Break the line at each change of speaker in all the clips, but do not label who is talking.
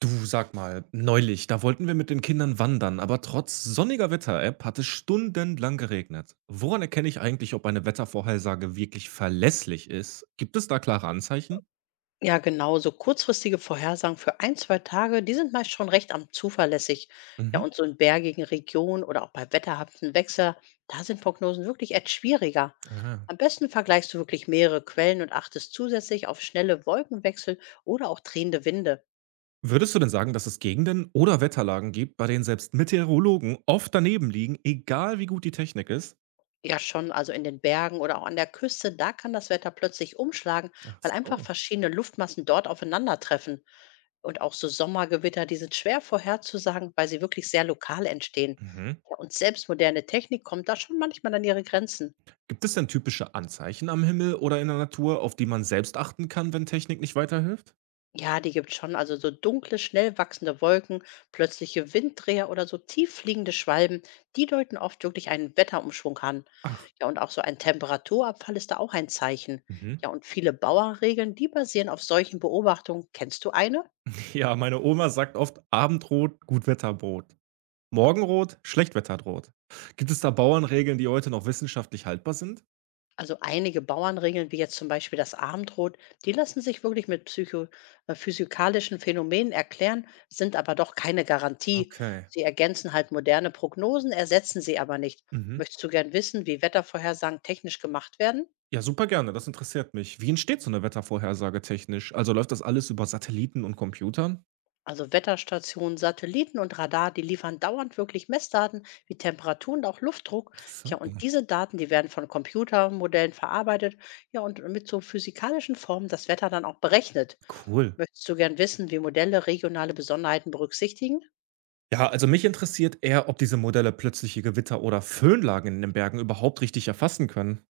Du, sag mal, neulich, da wollten wir mit den Kindern wandern, aber trotz sonniger Wetter-App hat es stundenlang geregnet. Woran erkenne ich eigentlich, ob eine Wettervorhersage wirklich verlässlich ist? Gibt es da klare Anzeichen?
Ja, genau. So kurzfristige Vorhersagen für ein, zwei Tage, die sind meist schon recht am zuverlässig. Ja,
Mhm.
und so in bergigen Regionen oder auch bei wetterhaften Wechsel, da sind Prognosen wirklich etwas schwieriger.
Ah.
Am besten vergleichst du wirklich mehrere Quellen und achtest zusätzlich auf schnelle Wolkenwechsel oder auch drehende Winde.
Würdest du denn sagen, dass es Gegenden oder Wetterlagen gibt, bei denen selbst Meteorologen oft daneben liegen, egal wie gut die Technik ist?
Ja, schon. Also in den Bergen oder auch an der Küste, da kann das Wetter plötzlich umschlagen,
Ach
weil einfach
so.
verschiedene Luftmassen dort aufeinandertreffen. Und auch so Sommergewitter, die sind schwer vorherzusagen, weil sie wirklich sehr lokal entstehen.
Mhm.
Ja, und selbst moderne Technik kommt da schon manchmal an ihre Grenzen.
Gibt es denn typische Anzeichen am Himmel oder in der Natur, auf die man selbst achten kann, wenn Technik nicht weiterhilft?
Ja, die gibt's schon. Also so dunkle, schnell wachsende Wolken, plötzliche Winddreher oder so tief fliegende Schwalben, die deuten oft wirklich einen Wetterumschwung an.
Ach.
Ja, und auch so ein Temperaturabfall ist da auch ein Zeichen.
Mhm.
Ja, und viele Bauernregeln, die basieren auf solchen Beobachtungen. Kennst du eine?
Ja, meine Oma sagt oft: Abendrot, Gutwetterbrot. Morgenrot, Schlechtwetterbrot. Gibt es da Bauernregeln, die heute noch wissenschaftlich haltbar sind?
Also einige Bauernregeln, wie jetzt zum Beispiel das Abendrot, die lassen sich wirklich mit psycho physikalischen Phänomenen erklären, sind aber doch keine Garantie.
Okay.
Sie ergänzen halt moderne Prognosen, ersetzen sie aber nicht.
Mhm.
Möchtest du gern wissen, wie Wettervorhersagen technisch gemacht werden?
Ja, super gerne, das interessiert mich. Wie entsteht so eine Wettervorhersage technisch? Also läuft das alles über Satelliten und Computern?
Also Wetterstationen, Satelliten und Radar, die liefern dauernd wirklich Messdaten wie Temperatur und auch Luftdruck.
So,
Ja, und diese Daten, die werden von Computermodellen verarbeitet. Ja, und mit so physikalischen Formen das Wetter dann auch berechnet.
cool.
Möchtest du gern wissen, wie Modelle regionale Besonderheiten berücksichtigen?
Ja, also mich interessiert eher, ob diese Modelle plötzliche Gewitter oder Föhnlagen in den Bergen überhaupt richtig erfassen können.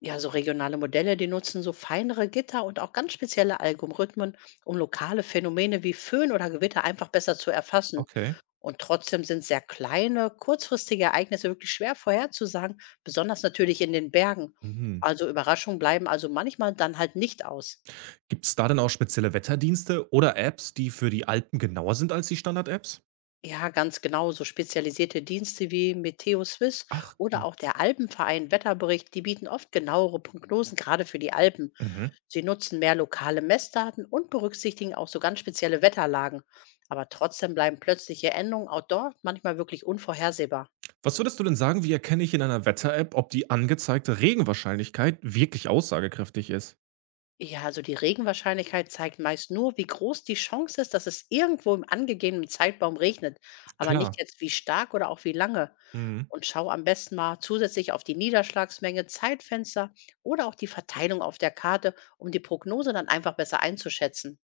Ja, so regionale Modelle, die nutzen so feinere Gitter und auch ganz spezielle Algorithmen, um lokale Phänomene wie Föhn oder Gewitter einfach besser zu erfassen.
Okay.
Und trotzdem sind sehr kleine, kurzfristige Ereignisse wirklich schwer vorherzusagen, besonders natürlich in den Bergen.
Mhm.
Also Überraschungen bleiben also manchmal dann halt nicht aus.
Gibt es da denn auch spezielle Wetterdienste oder Apps, die für die Alpen genauer sind als die Standard-Apps?
Ja, ganz genau. So spezialisierte Dienste wie Meteo Swiss
Ach,
oder
mhm.
auch der Alpenverein Wetterbericht, die bieten oft genauere Prognosen, gerade für die Alpen.
Mhm.
Sie nutzen mehr lokale Messdaten und berücksichtigen auch so ganz spezielle Wetterlagen. Aber trotzdem bleiben plötzliche Änderungen auch dort manchmal wirklich unvorhersehbar.
Was würdest du denn sagen, wie erkenne ich in einer Wetter-App, ob die angezeigte Regenwahrscheinlichkeit wirklich aussagekräftig ist?
Ja, also die Regenwahrscheinlichkeit zeigt meist nur, wie groß die Chance ist, dass es irgendwo im angegebenen Zeitraum regnet, aber nicht
Klar.
jetzt wie stark oder auch wie lange.
Mhm.
Und schau am besten mal zusätzlich auf die Niederschlagsmenge, Zeitfenster oder auch die Verteilung auf der Karte, um die Prognose dann einfach besser einzuschätzen.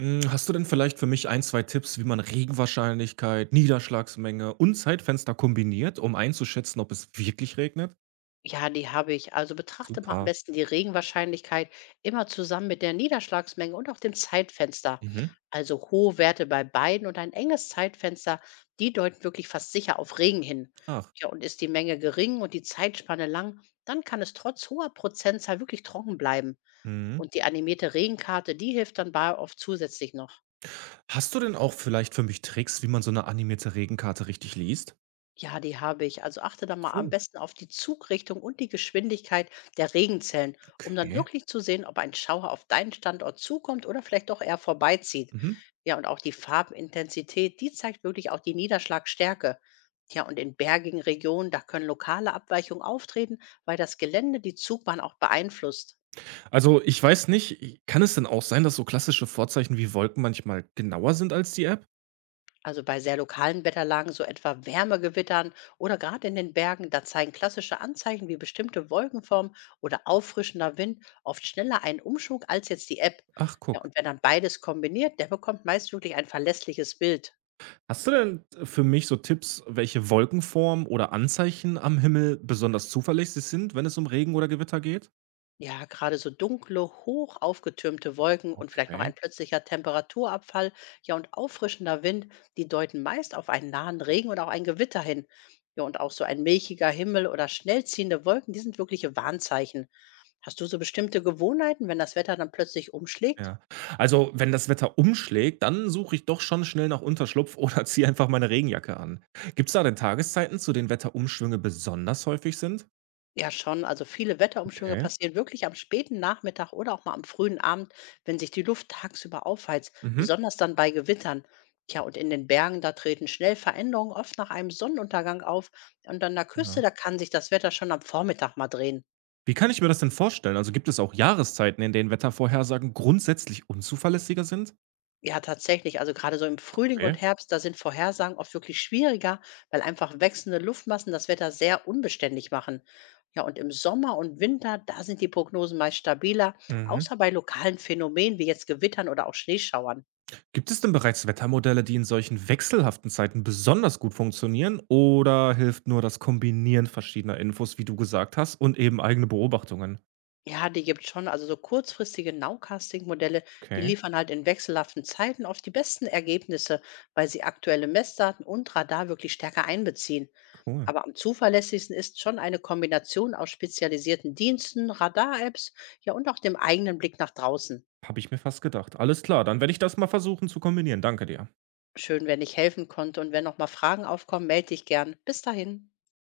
Hm, hast du denn vielleicht für mich ein, zwei Tipps, wie man Regenwahrscheinlichkeit, Niederschlagsmenge und Zeitfenster kombiniert, um einzuschätzen, ob es wirklich regnet?
Ja, die habe ich. Also betrachte mal am
Super.
besten die Regenwahrscheinlichkeit immer zusammen mit der Niederschlagsmenge und auch dem Zeitfenster.
Mhm.
Also hohe Werte bei beiden und ein enges Zeitfenster, die deuten wirklich fast sicher auf Regen hin.
Ach.
Ja, und ist die Menge gering und die Zeitspanne lang, dann kann es trotz hoher Prozentzahl wirklich trocken bleiben.
Mhm.
Und die animierte Regenkarte, die hilft dann bei oft zusätzlich noch.
Hast du denn auch vielleicht für mich Tricks, wie man so eine animierte Regenkarte richtig liest?
Ja, die habe ich. Also achte da mal am
Cool.
besten auf die Zugrichtung und die Geschwindigkeit der Regenzellen, um dann
Okay.
wirklich zu sehen, ob ein Schauer auf deinen Standort zukommt oder vielleicht doch eher vorbeizieht.
Mhm.
Ja, und auch die Farbintensität, die zeigt wirklich auch die Niederschlagstärke. Ja, und in bergigen Regionen, da können lokale Abweichungen auftreten, weil das Gelände die Zugbahn auch beeinflusst.
Also, ich weiß nicht, kann es denn auch sein, dass so klassische Vorzeichen wie Wolken manchmal genauer sind als die App?
Also bei sehr lokalen Wetterlagen, so etwa Wärmegewittern oder gerade in den Bergen, da zeigen klassische Anzeichen wie bestimmte Wolkenformen oder auffrischender Wind oft schneller einen Umschwung als jetzt die App.
Ach,
Ja,
guck.
und wer dann beides kombiniert, der bekommt meist wirklich ein verlässliches Bild.
Hast du denn für mich so Tipps, welche Wolkenform oder Anzeichen am Himmel besonders zuverlässig sind, wenn es um Regen oder Gewitter geht?
Ja, gerade so dunkle, hoch aufgetürmte Wolken und vielleicht noch
Okay.
ein plötzlicher Temperaturabfall, ja und auffrischender Wind, die deuten meist auf einen nahen Regen oder auch ein Gewitter hin. Ja, und auch so ein milchiger Himmel oder schnell ziehende Wolken, die sind wirkliche Warnzeichen. Hast du so bestimmte Gewohnheiten, wenn das Wetter dann plötzlich umschlägt?
Ja. Also, wenn das Wetter umschlägt, dann suche ich doch schon schnell nach Unterschlupf oder ziehe einfach meine Regenjacke an. Gibt es da denn Tageszeiten, zu denen Wetterumschwünge besonders häufig sind?
Ja, schon. Also viele Wetterumschwünge
Okay.
passieren wirklich am späten Nachmittag oder auch mal am frühen Abend, wenn sich die Luft tagsüber aufheizt,
Mhm.
besonders dann bei Gewittern. Tja, und in den Bergen, da treten schnell Veränderungen oft nach einem Sonnenuntergang auf. Und an der
Ja.
Küste, da kann sich das Wetter schon am Vormittag mal drehen.
Wie kann ich mir das denn vorstellen? Also, gibt es auch Jahreszeiten, in denen Wettervorhersagen grundsätzlich unzuverlässiger sind?
Ja, tatsächlich. Also gerade so im Frühling
Okay.
und Herbst, da sind Vorhersagen oft wirklich schwieriger, weil einfach wechselnde Luftmassen das Wetter sehr unbeständig machen. Ja, und im Sommer und Winter, da sind die Prognosen meist stabiler,
Mhm.
außer bei lokalen Phänomenen wie jetzt Gewittern oder auch Schneeschauern.
Gibt es denn bereits Wettermodelle, die in solchen wechselhaften Zeiten besonders gut funktionieren? Oder hilft nur das Kombinieren verschiedener Infos, wie du gesagt hast, und eben eigene Beobachtungen?
Ja, die gibt schon. Also so kurzfristige Nowcasting-Modelle, die
Okay,
liefern halt in wechselhaften Zeiten oft die besten Ergebnisse, weil sie aktuelle Messdaten und Radar wirklich stärker einbeziehen.
cool.
Aber am zuverlässigsten ist schon eine Kombination aus spezialisierten Diensten, Radar-Apps, ja und auch dem eigenen Blick nach draußen.
Habe ich mir fast gedacht. Alles klar, dann werde ich das mal versuchen zu kombinieren. Danke dir.
Schön, wenn ich helfen konnte und wenn noch mal Fragen aufkommen, melde dich gern. Bis dahin.